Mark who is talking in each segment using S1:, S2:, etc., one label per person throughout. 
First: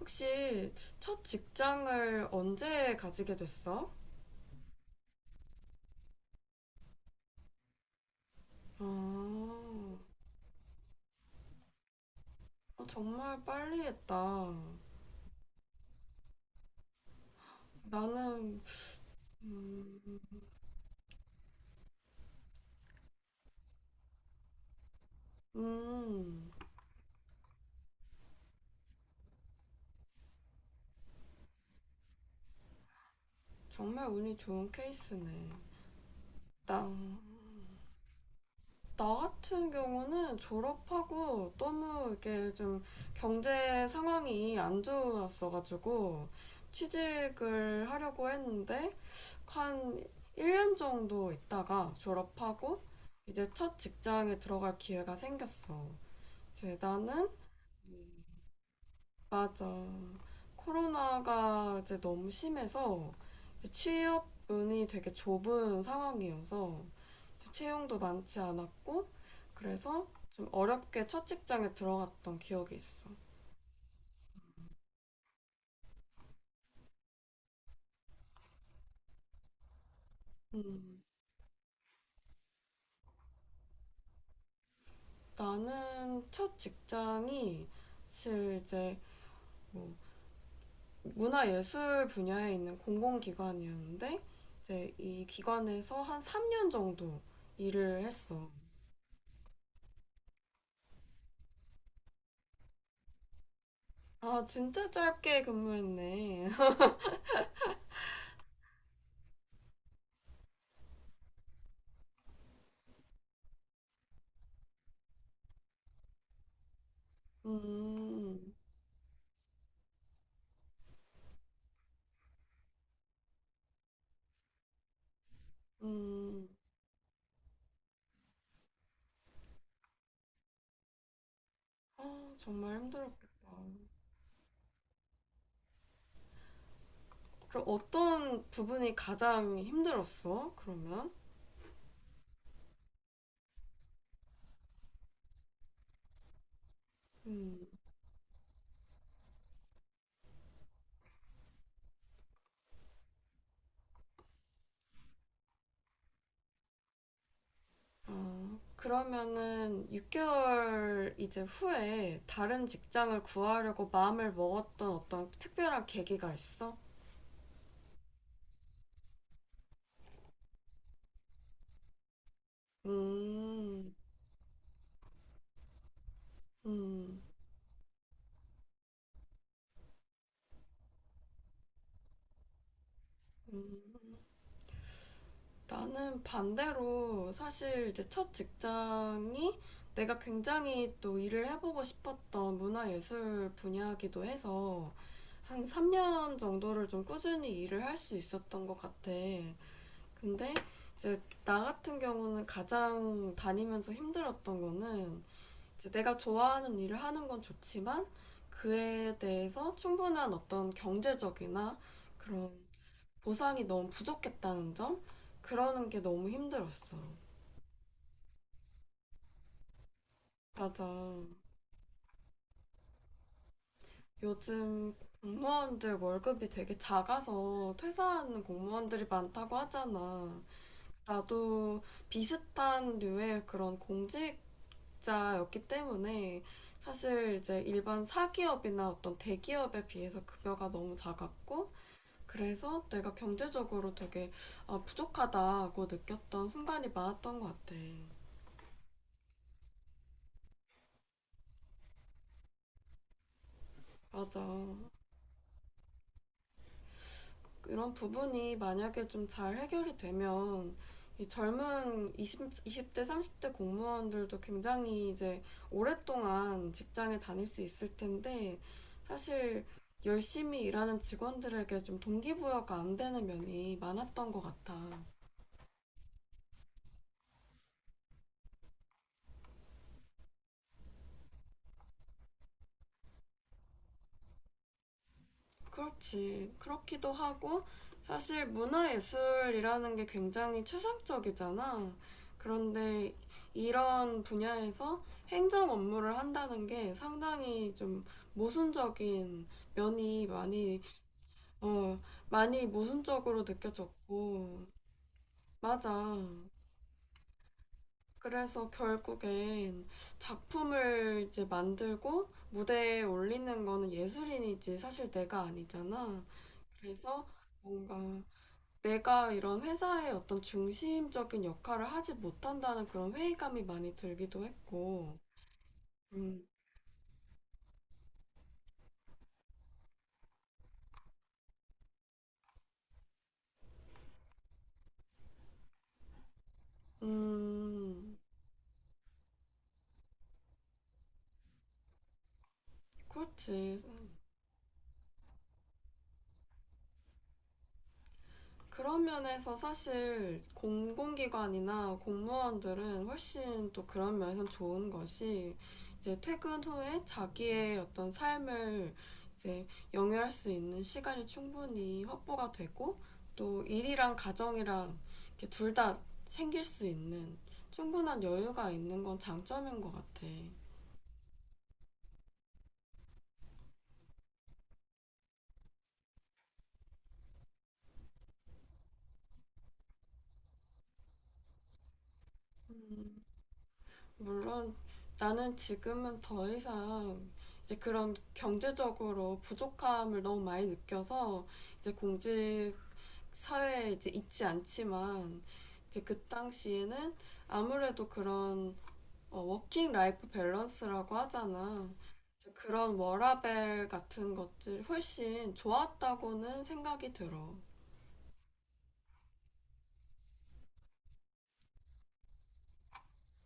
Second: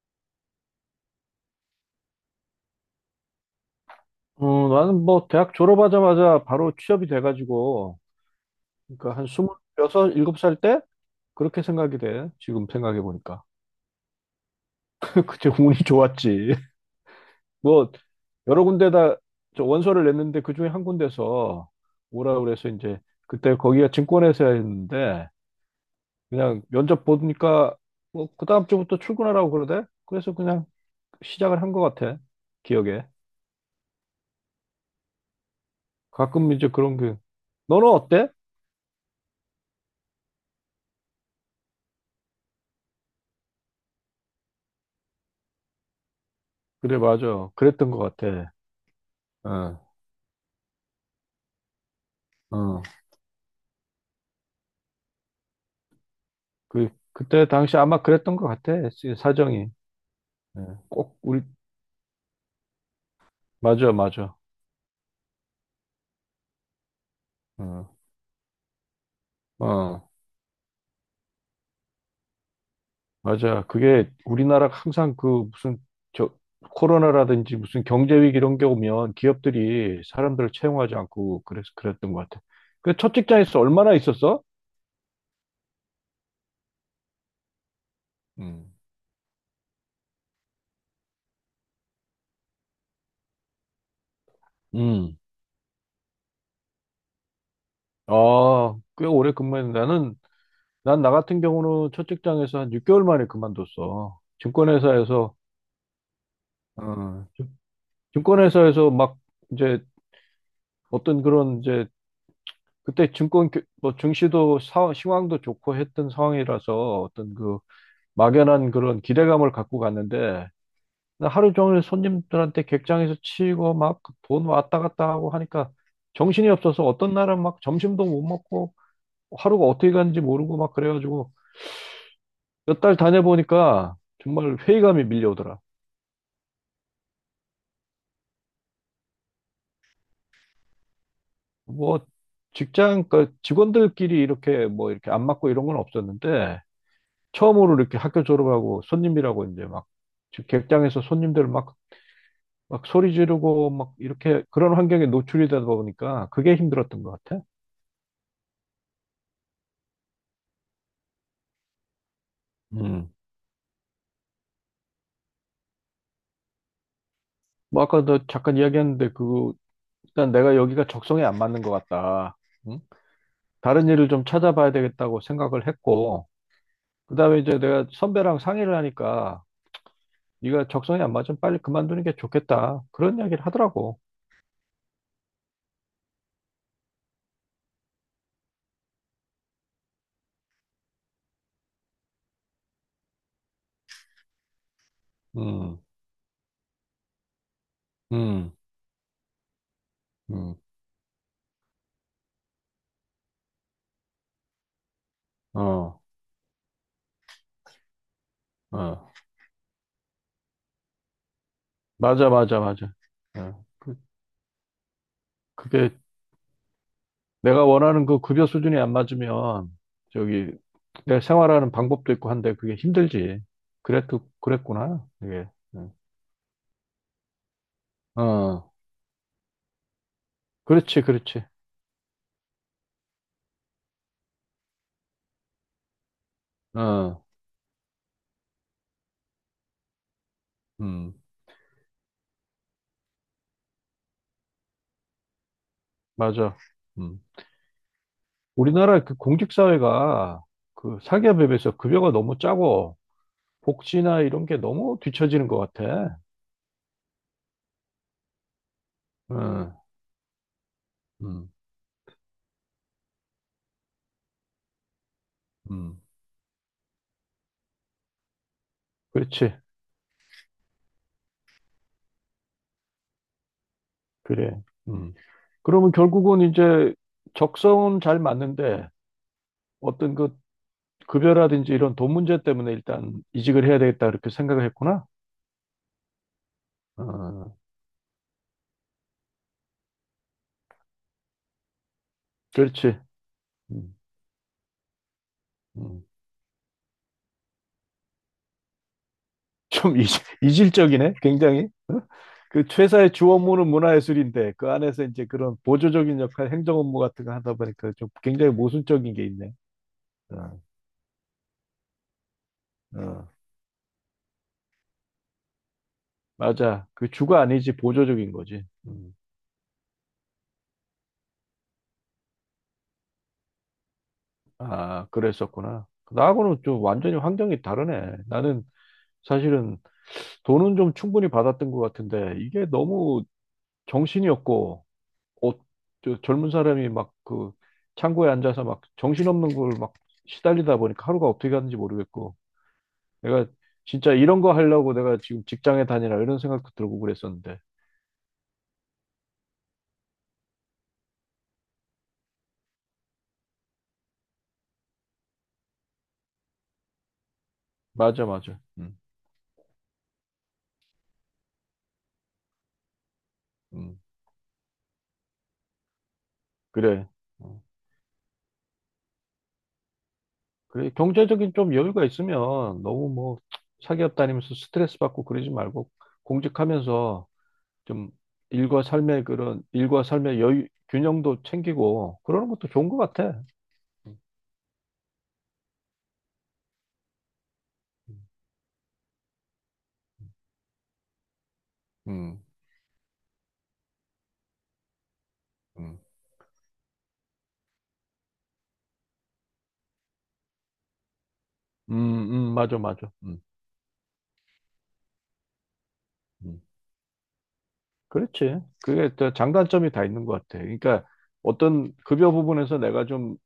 S1: 혹시 첫 직장을 언제 가지게 됐어?
S2: 어, 나는 뭐 대학 졸업하자마자 바로 취업이 돼가지고 그러니까 한
S1: 아,
S2: 스물여섯, 일곱 살 때 그렇게 생각이 돼. 지금
S1: 어,
S2: 생각해 보니까
S1: 정말 빨리 했다.
S2: 그때 운이 좋았지. 뭐
S1: 나는,
S2: 여러 군데다 저
S1: 음,
S2: 원서를 냈는데 그 중에 한 군데서 오라 그래서 이제 그때 거기가 증권회사였는데
S1: 음,
S2: 그냥 면접 보니까 뭐 그 다음 주부터 출근하라고 그러대. 그래서 그냥 시작을 한 것 같아. 기억에.
S1: 정말 운이 좋은 케이스네.
S2: 가끔 이제
S1: 나,
S2: 그런 게 너는 어때?
S1: 나 같은 경우는 졸업하고 너무 이게 좀 경제 상황이 안 좋았어가지고
S2: 그래 맞아.
S1: 취직을
S2: 그랬던 것
S1: 하려고
S2: 같아.
S1: 했는데
S2: 어.
S1: 한 1년 정도 있다가 졸업하고
S2: 어.
S1: 이제 첫 직장에 들어갈 기회가 생겼어. 제
S2: 그,
S1: 나는
S2: 그때 당시 아마 그랬던 것 같아.
S1: 맞아.
S2: 사정이. 예, 꼭 우리,
S1: 코로나가 이제 너무 심해서 이제
S2: 맞아,
S1: 취업
S2: 맞아.
S1: 문이 되게 좁은 상황이어서 이제
S2: 어,
S1: 채용도 많지 않았고 그래서
S2: 어,
S1: 좀 어렵게 첫 직장에 들어갔던 기억이 있어.
S2: 맞아. 그게 우리나라가 항상 그 무슨 저 코로나라든지 무슨 경제위기 이런 게 오면 기업들이 사람들을 채용하지
S1: 음,
S2: 않고 그래서 그랬던 것 같아. 그 첫 직장에서 얼마나 있었어?
S1: 나는 첫 직장이 사실
S2: 음.
S1: 이제 뭐 문화예술 분야에 있는 공공기관이었는데 이제
S2: 음.
S1: 이 기관에서 한 3년 정도 일을 했어.
S2: 아, 꽤 오래 근무했는데 나는 난 나 같은 경우는 첫 직장에서 한 6개월 만에 그만뒀어.
S1: 아, 진짜
S2: 증권회사에서
S1: 짧게 근무했네.
S2: 어, 증권회사에서 막 이제 어떤 그런 이제 그때 뭐 증시도 상황도 좋고 했던 상황이라서 어떤 그
S1: 음,
S2: 막연한 그런 기대감을 갖고 갔는데 나 하루 종일 손님들한테 객장에서 치이고 막 돈 왔다 갔다 하고 하니까
S1: 음,
S2: 정신이 없어서 어떤 날은 막 점심도 못 먹고 하루가 어떻게 갔는지 모르고 막 그래가지고
S1: 아, 정말
S2: 몇 달
S1: 힘들었겠다.
S2: 다녀보니까 정말 회의감이 밀려오더라.
S1: 그럼 어떤 부분이 가장 힘들었어? 그러면?
S2: 뭐 직장 그 직원들끼리 이렇게 뭐 이렇게 안 맞고 이런 건 없었는데
S1: 음,
S2: 처음으로 이렇게 학교 졸업하고 손님이라고 이제 막 객장에서 손님들 막, 막 소리 지르고 막 이렇게 그런 환경에 노출이 되다 보니까 그게 힘들었던 것 같아.
S1: 아, 그러면은 6개월 이제 후에 다른
S2: 음.
S1: 직장을 구하려고 마음을 먹었던 어떤 특별한 계기가 있어?
S2: 뭐 아까 너 잠깐 이야기했는데 그 일단 내가 여기가 적성에 안 맞는 것 같다. 응? 다른
S1: 음,
S2: 일을 좀 찾아봐야 되겠다고 생각을 했고
S1: 음,
S2: 그다음에 이제 내가 선배랑 상의를 하니까 네가 적성에 안 맞으면 빨리 그만두는 게 좋겠다. 그런 이야기를
S1: 음.
S2: 하더라고.
S1: 나는 반대로 사실 이제 첫 직장이 내가 굉장히 또 일을 해보고 싶었던 문화예술 분야이기도 해서 한
S2: 음,
S1: 3년 정도를 좀 꾸준히 일을 할 수
S2: 음,
S1: 있었던 것 같아. 근데
S2: 음,
S1: 이제 나 같은 경우는 가장 다니면서 힘들었던 거는 이제
S2: 어,
S1: 내가 좋아하는 일을 하는 건 좋지만
S2: 어.
S1: 그에 대해서 충분한 어떤 경제적이나
S2: 맞아,
S1: 그런
S2: 맞아, 맞아.
S1: 보상이
S2: 어.
S1: 너무 부족했다는 점? 그러는
S2: 그게
S1: 게 너무 힘들었어.
S2: 내가 원하는 그 급여 수준이 안 맞으면 저기
S1: 맞아.
S2: 내 생활하는 방법도 있고 한데 그게 힘들지. 그래도
S1: 요즘
S2: 그랬구나. 이게. 응.
S1: 공무원들 월급이 되게 작아서 퇴사하는
S2: 어,
S1: 공무원들이 많다고 하잖아.
S2: 그렇지, 그렇지.
S1: 나도 비슷한 류의 그런 공직자였기 때문에
S2: 어,
S1: 사실 이제 일반 사기업이나 어떤 대기업에 비해서 급여가 너무
S2: 음,
S1: 작았고 그래서 내가 경제적으로 되게 아, 부족하다고 느꼈던
S2: 맞아.
S1: 순간이
S2: 음.
S1: 많았던 것 같아.
S2: 우리나라 그 공직사회가 그 사기업에 비해서 급여가 너무 짜고 복지나
S1: 맞아.
S2: 이런 게 너무 뒤처지는 것 같아.
S1: 이런 부분이 만약에 좀 잘
S2: 응,
S1: 해결이 되면 이
S2: 음,
S1: 젊은 이십 20대, 30대 공무원들도 굉장히 이제
S2: 음.
S1: 오랫동안 직장에 다닐 수 있을 텐데
S2: 그렇지,
S1: 사실 열심히 일하는 직원들에게 좀 동기부여가 안 되는 면이 많았던 것
S2: 그래.
S1: 같아.
S2: 음. 그러면 결국은 이제 적성은 잘 맞는데 어떤 그 급여라든지 이런 돈 문제 때문에 일단 이직을 해야 되겠다 그렇게 생각을 했구나.
S1: 그렇지. 그렇기도
S2: 어,
S1: 하고, 사실 문화예술이라는 게 굉장히 추상적이잖아.
S2: 그렇지.
S1: 그런데
S2: 음,
S1: 이런 분야에서 행정
S2: 음.
S1: 업무를 한다는 게 상당히 좀 모순적인
S2: 좀
S1: 면이 많이,
S2: 이질적이네, 굉장히.
S1: 어,
S2: 그
S1: 많이
S2: 회사의 주
S1: 모순적으로
S2: 업무는 문화예술인데
S1: 느껴졌고,
S2: 그 안에서 이제 그런
S1: 맞아.
S2: 보조적인 역할, 행정 업무 같은 거 하다 보니까 좀 굉장히
S1: 그래서
S2: 모순적인 게 있네.
S1: 결국엔
S2: 어,
S1: 작품을 이제 만들고 무대에
S2: 어.
S1: 올리는 거는 예술인이지 사실 내가 아니잖아.
S2: 맞아. 그
S1: 그래서
S2: 주가 아니지
S1: 뭔가
S2: 보조적인 거지. 음.
S1: 내가 이런 회사의 어떤 중심적인 역할을 하지 못한다는 그런 회의감이 많이 들기도
S2: 아,
S1: 했고,
S2: 그랬었구나.
S1: 음,
S2: 나하고는 좀 완전히 환경이 다르네. 나는 사실은 돈은 좀 충분히 받았던 것 같은데 이게 너무 정신이 없고 어, 저 젊은 사람이 막 그
S1: 음,
S2: 창고에 앉아서 막 정신없는 걸 막 시달리다 보니까 하루가 어떻게 갔는지 모르겠고 내가
S1: 그렇지.
S2: 진짜 이런 거 하려고 내가 지금 직장에 다니라 이런 생각도 들고 그랬었는데
S1: 그런 면에서 사실 공공기관이나 공무원들은 훨씬 또 그런 면에서 좋은 것이 이제 퇴근 후에 자기의 어떤
S2: 맞아 맞아
S1: 삶을 이제 영위할 수 있는 시간이 충분히 확보가 되고 또
S2: 음,
S1: 일이랑 가정이랑 둘다 챙길 수
S2: 그래
S1: 있는
S2: 어,
S1: 충분한 여유가 있는 건 장점인 것 같아.
S2: 그래 경제적인 좀 여유가 있으면 너무 뭐 사기업 다니면서 스트레스 받고 그러지 말고 공직하면서 좀 일과 삶의 그런 일과 삶의 여유 균형도 챙기고 그러는 것도 좋은 것 같아. 음,
S1: 물론 나는 지금은 더 이상 이제 그런 경제적으로 부족함을 너무 많이 느껴서 이제
S2: 음.
S1: 공직 사회에 이제 있지 않지만
S2: 음.
S1: 이제 그 당시에는 아무래도 그런 어, 워킹 라이프 밸런스라고 하잖아.
S2: 음,
S1: 이제
S2: 맞아,
S1: 그런
S2: 맞아.
S1: 워라밸 같은 것들 훨씬
S2: 음.
S1: 좋았다고는 생각이 들어.
S2: 그렇지. 그게 또 장단점이 다 있는 것 같아. 그러니까 어떤 급여 부분에서 내가 좀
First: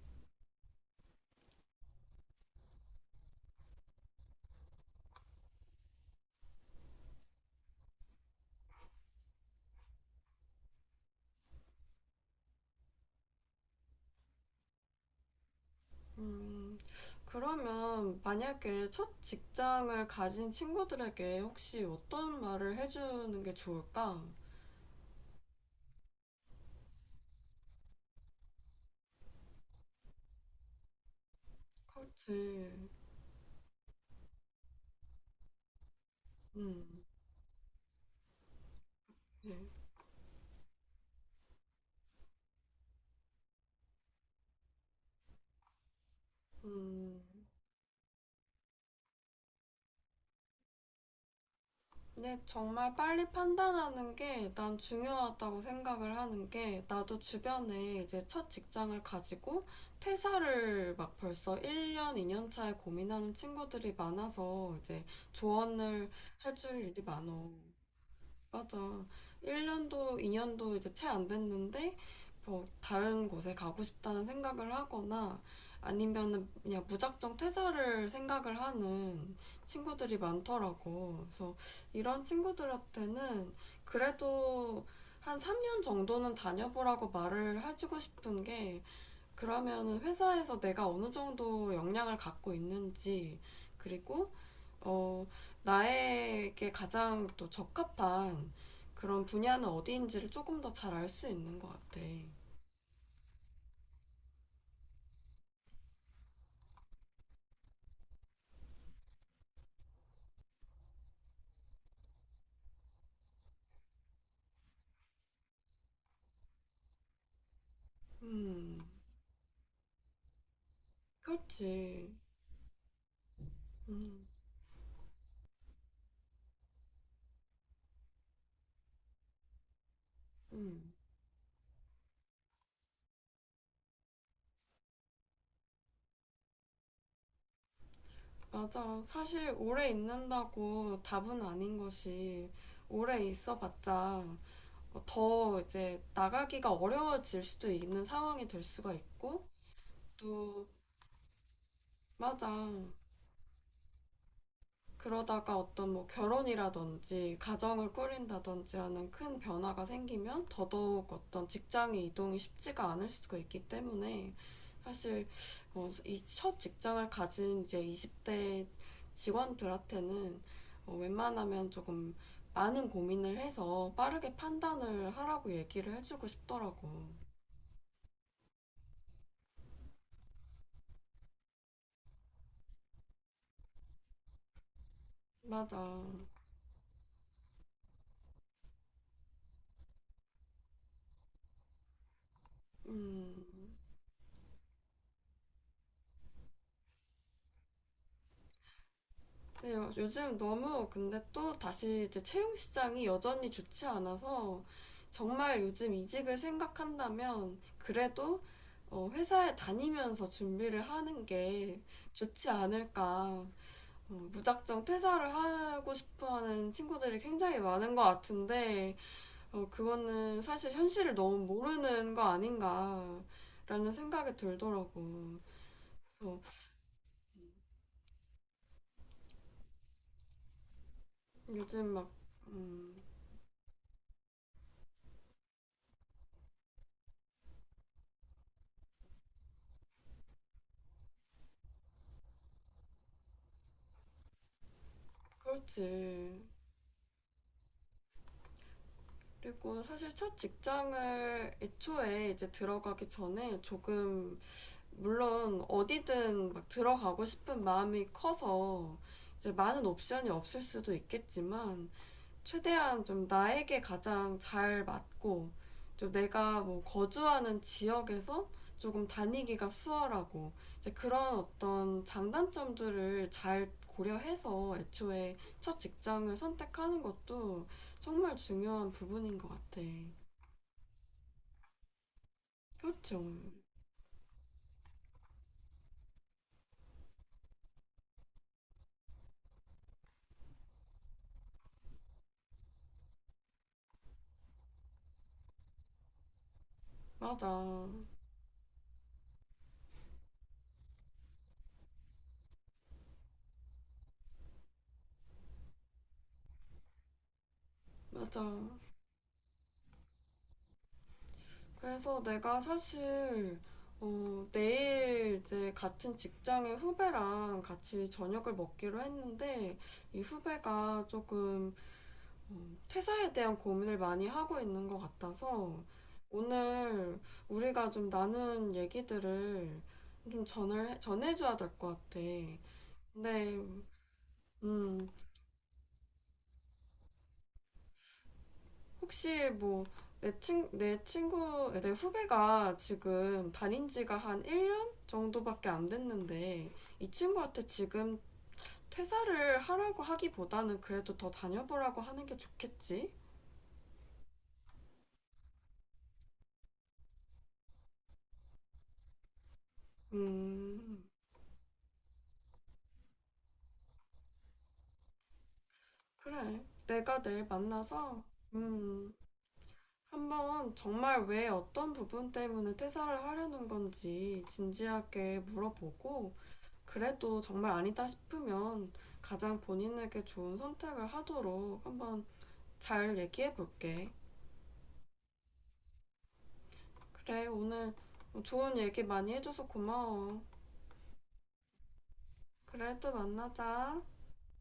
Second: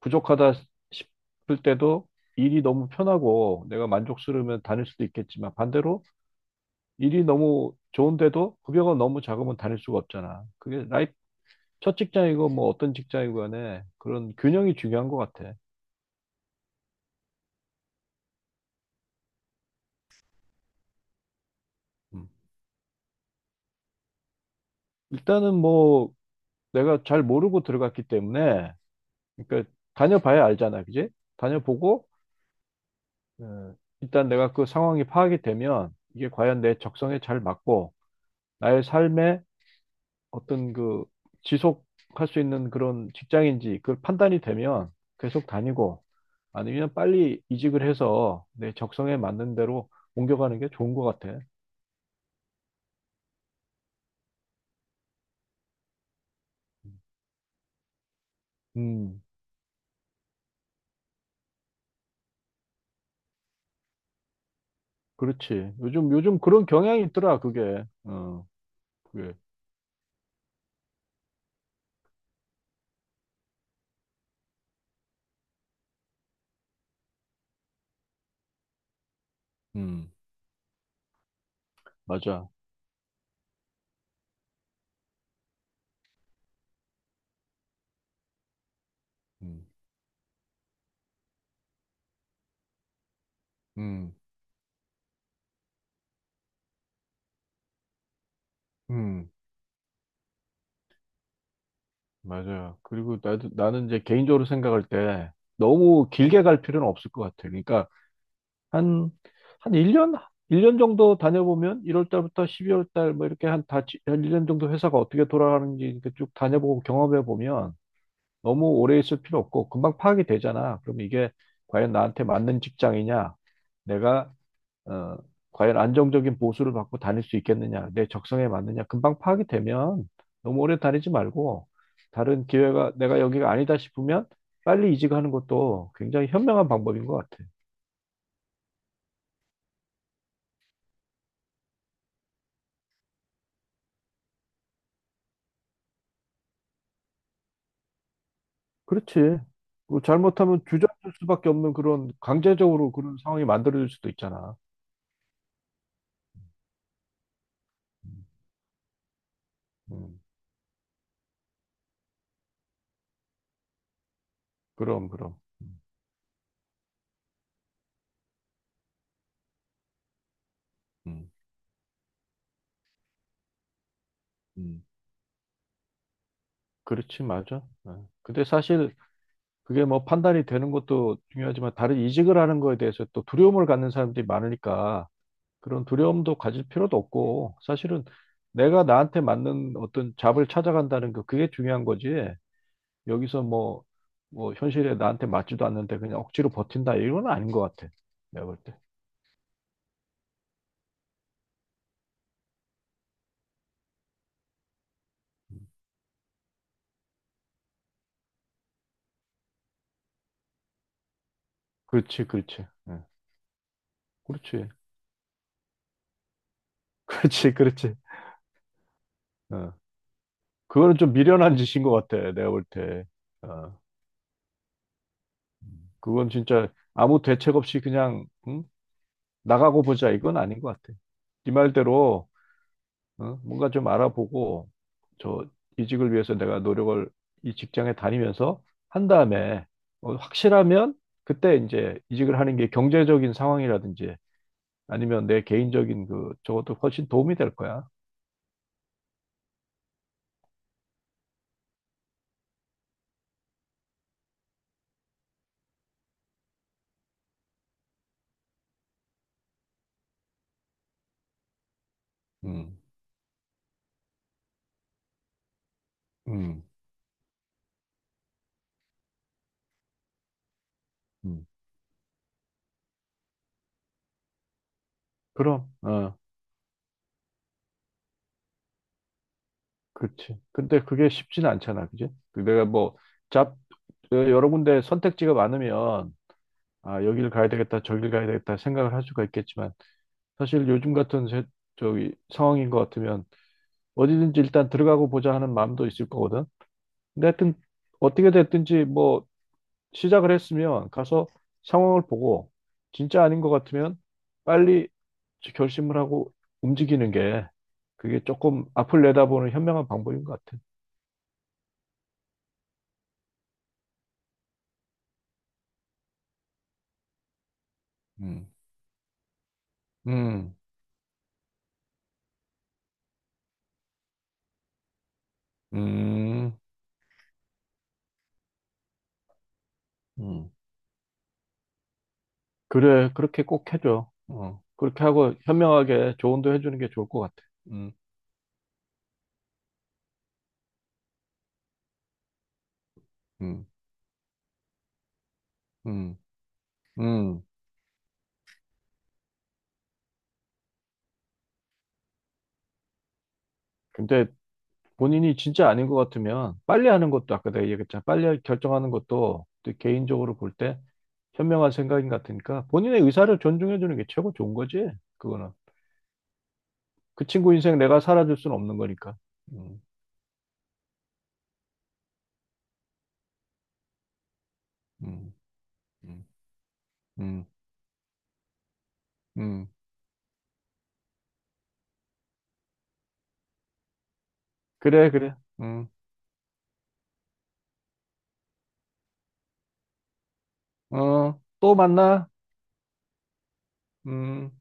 S2: 부족하다 싶을 때도 일이 너무 편하고 내가 만족스러우면 다닐 수도 있겠지만 반대로 일이 너무 좋은데도 급여가 너무 작으면 다닐 수가 없잖아. 그게 라이프, 첫 직장이고 뭐 어떤 직장이고 간에 그런 균형이 중요한 것 같아.
S1: 음, 그러면 만약에 첫 직장을 가진 친구들에게 혹시
S2: 음.
S1: 어떤 말을 해주는 게 좋을까?
S2: 일단은 뭐 내가 잘 모르고 들어갔기 때문에 그러니까 다녀봐야 알잖아. 그지? 다녀보고
S1: 그렇지.
S2: 네. 일단 내가 그 상황이 파악이 되면 이게 과연 내
S1: 음,
S2: 적성에 잘 맞고 나의 삶에
S1: 네.
S2: 어떤 그 지속할 수 있는 그런 직장인지 그 판단이 되면 계속 다니고 아니면
S1: 음,
S2: 빨리 이직을 해서 내 적성에 맞는 대로 옮겨가는 게 좋은 것 같아.
S1: 근데 정말 빨리 판단하는 게 난 중요하다고 생각을 하는 게 나도 주변에 이제 첫 직장을
S2: 음,
S1: 가지고 퇴사를 막 벌써 1년, 2년 차에 고민하는 친구들이 많아서 이제
S2: 그렇지.
S1: 조언을
S2: 요즘, 요즘 그런
S1: 해줄 일이
S2: 경향이 있더라,
S1: 많어.
S2: 그게. 어,
S1: 맞아.
S2: 그게.
S1: 1년도, 2년도 이제 채 안 됐는데, 뭐, 다른 곳에 가고 싶다는 생각을 하거나, 아니면은 그냥 무작정 퇴사를 생각을 하는
S2: 음,
S1: 친구들이 많더라고. 그래서 이런
S2: 맞아.
S1: 친구들한테는 그래도 한 3년 정도는 다녀보라고 말을 해주고 싶은 게,
S2: 음,
S1: 그러면은 회사에서 내가 어느 정도 역량을 갖고 있는지,
S2: 음,
S1: 그리고 어, 나에게 가장 또 적합한 그런
S2: 음.
S1: 분야는 어디인지를 조금 더 잘 알 수 있는 것 같아.
S2: 맞아요. 그리고 나도, 나는 이제 개인적으로 생각할 때 너무 길게 갈 필요는 없을 것 같아요. 그러니까 한, 한 1년? 일 년 정도 다녀보면 1월 달부터 12월 달 뭐 이렇게 한 1년 정도 회사가 어떻게 돌아가는지 이렇게 쭉 다녀보고 경험해 보면 너무
S1: 음,
S2: 오래 있을 필요 없고 금방 파악이 되잖아. 그럼 이게 과연
S1: 그렇지.
S2: 나한테 맞는 직장이냐?
S1: 음,
S2: 내가 어, 과연 안정적인 보수를 받고 다닐 수 있겠느냐, 내 적성에 맞느냐, 금방 파악이 되면 너무 오래
S1: 음.
S2: 다니지 말고 다른 기회가 내가 여기가 아니다 싶으면 빨리 이직하는 것도 굉장히 현명한 방법인 것 같아.
S1: 맞아. 사실 오래 있는다고 답은 아닌 것이 오래 있어봤자 더 이제 나가기가 어려워질 수도 있는 상황이 될 수가
S2: 그렇지.
S1: 있고
S2: 그리고 잘못하면
S1: 또
S2: 주저앉을 수밖에 없는 그런
S1: 맞아.
S2: 강제적으로 그런 상황이 만들어질 수도 있잖아.
S1: 그러다가 어떤 뭐 결혼이라든지 가정을
S2: 음,
S1: 꾸린다든지 하는 큰 변화가
S2: 음,
S1: 생기면 더더욱 어떤 직장의 이동이 쉽지가 않을 수가 있기 때문에
S2: 그럼,
S1: 사실
S2: 그럼.
S1: 어, 이 첫 직장을 가진 이제 20대 직원들한테는 어,
S2: 음,
S1: 웬만하면 조금 많은 고민을 해서 빠르게
S2: 음.
S1: 판단을 하라고 얘기를 해주고 싶더라고.
S2: 그렇지, 맞아. 어. 근데 사실 그게 뭐 판단이 되는 것도 중요하지만 다른 이직을 하는 거에 대해서 또 두려움을 갖는 사람들이 많으니까 그런
S1: 맞아.
S2: 두려움도 가질 필요도 없고 사실은 내가 나한테 맞는 어떤 잡을 찾아간다는 거 그게 중요한 거지.
S1: 음.
S2: 여기서 뭐, 뭐 현실에 나한테 맞지도 않는데 그냥 억지로 버틴다 이건 아닌 것 같아. 내가 볼 때.
S1: 네, 요즘 너무 근데 또 다시 이제 채용 시장이 여전히 좋지 않아서 정말 요즘 이직을 생각한다면 그래도 어, 회사에 다니면서 준비를 하는 게
S2: 그렇지,
S1: 좋지
S2: 그렇지. 예.
S1: 않을까. 어,
S2: 그렇지,
S1: 무작정 퇴사를 하고 싶어 하는 친구들이
S2: 그렇지,
S1: 굉장히 많은
S2: 그렇지.
S1: 것 같은데, 어,
S2: 어.
S1: 그거는 사실
S2: 그거는 좀
S1: 현실을 너무
S2: 미련한 짓인 것
S1: 모르는 거
S2: 같아. 내가 볼 때. 어.
S1: 아닌가라는 생각이 들더라고.
S2: 그건
S1: 그래서
S2: 진짜 아무 대책 없이 그냥 응? 나가고 보자 이건 아닌 것 같아. 네
S1: 요즘 막,
S2: 말대로
S1: 음,
S2: 어? 뭔가 좀 알아보고 저 이직을 위해서 내가 노력을 이 직장에 다니면서 한 다음에 어, 확실하면 그때 이제 이직을 하는 게 경제적인 상황이라든지 아니면 내 개인적인 그
S1: 그렇지.
S2: 저것도 훨씬 도움이 될 거야.
S1: 그리고 사실 첫 직장을 애초에 이제 들어가기 전에 조금 물론 어디든 막 들어가고 싶은 마음이 커서 이제 많은 옵션이 없을 수도 있겠지만
S2: 음,
S1: 최대한 좀 나에게 가장 잘 맞고 좀 내가
S2: 음,
S1: 뭐 거주하는 지역에서 조금 다니기가 수월하고 이제 그런
S2: 음.
S1: 어떤 장단점들을 잘 고려해서 애초에
S2: 그럼,
S1: 첫
S2: 어,
S1: 직장을 선택하는 것도 정말 중요한 부분인 것 같아.
S2: 그렇지. 근데 그게 쉽지는 않잖아, 그지? 그 내가 뭐,
S1: 그렇죠.
S2: 잡, 어, 여러 군데 선택지가 많으면, 아, 여길 가야 되겠다, 저길 가야 되겠다 생각을 할 수가 있겠지만, 사실 요즘 같은 저기 상황인 것 같으면 어디든지 일단 들어가고 보자 하는 마음도 있을 거거든. 근데 하여튼
S1: 맞아.
S2: 어떻게 됐든지 뭐 시작을 했으면 가서 상황을 보고 진짜 아닌 것 같으면 빨리 결심을 하고 움직이는 게 그게
S1: 맞아.
S2: 조금 앞을 내다보는 현명한 방법인 것 같아.
S1: 그래서 내가 사실 어, 내일 이제 같은 직장의 후배랑 같이
S2: 음,
S1: 저녁을 먹기로 했는데 이
S2: 음,
S1: 후배가 조금 어, 퇴사에 대한 고민을 많이 하고 있는 것 같아서
S2: 음,
S1: 오늘 우리가 좀 나눈 얘기들을 좀
S2: 음.
S1: 전을 전해줘야 될 것 같아.
S2: 그래, 그렇게
S1: 근데
S2: 꼭 해줘. 어, 그렇게
S1: 음,
S2: 하고 현명하게 조언도 해주는 게 좋을 것 같아. 음,
S1: 혹시 뭐 내 친구, 내 후배가 지금
S2: 음,
S1: 다닌 지가 한 1년 정도밖에 안
S2: 음,
S1: 됐는데 이
S2: 음.
S1: 친구한테 지금 퇴사를 하라고 하기보다는 그래도 더 다녀보라고 하는 게 좋겠지?
S2: 근데 본인이 진짜 아닌 것 같으면 빨리 하는 것도 아까 내가 얘기했잖아. 빨리 결정하는 것도 또 개인적으로 볼 때
S1: 음,
S2: 현명한 생각인 것 같으니까 본인의 의사를 존중해 주는 게 최고 좋은 거지. 그거는.
S1: 그래. 내가
S2: 그
S1: 내일
S2: 친구 인생 내가
S1: 만나서,
S2: 살아줄 수는 없는
S1: 음,
S2: 거니까. 음,
S1: 한번 정말 왜 어떤 부분 때문에 퇴사를 하려는 건지
S2: 음,
S1: 진지하게
S2: 음,
S1: 물어보고 그래도
S2: 음,
S1: 정말 아니다 싶으면 가장
S2: 음.
S1: 본인에게 좋은 선택을 하도록 한번 잘 얘기해 볼게.
S2: 그래, 그래. 음,
S1: 그래, 오늘 좋은 얘기 많이 해줘서 고마워.
S2: 어, 또 만나.
S1: 그래, 또 만나자.
S2: 음.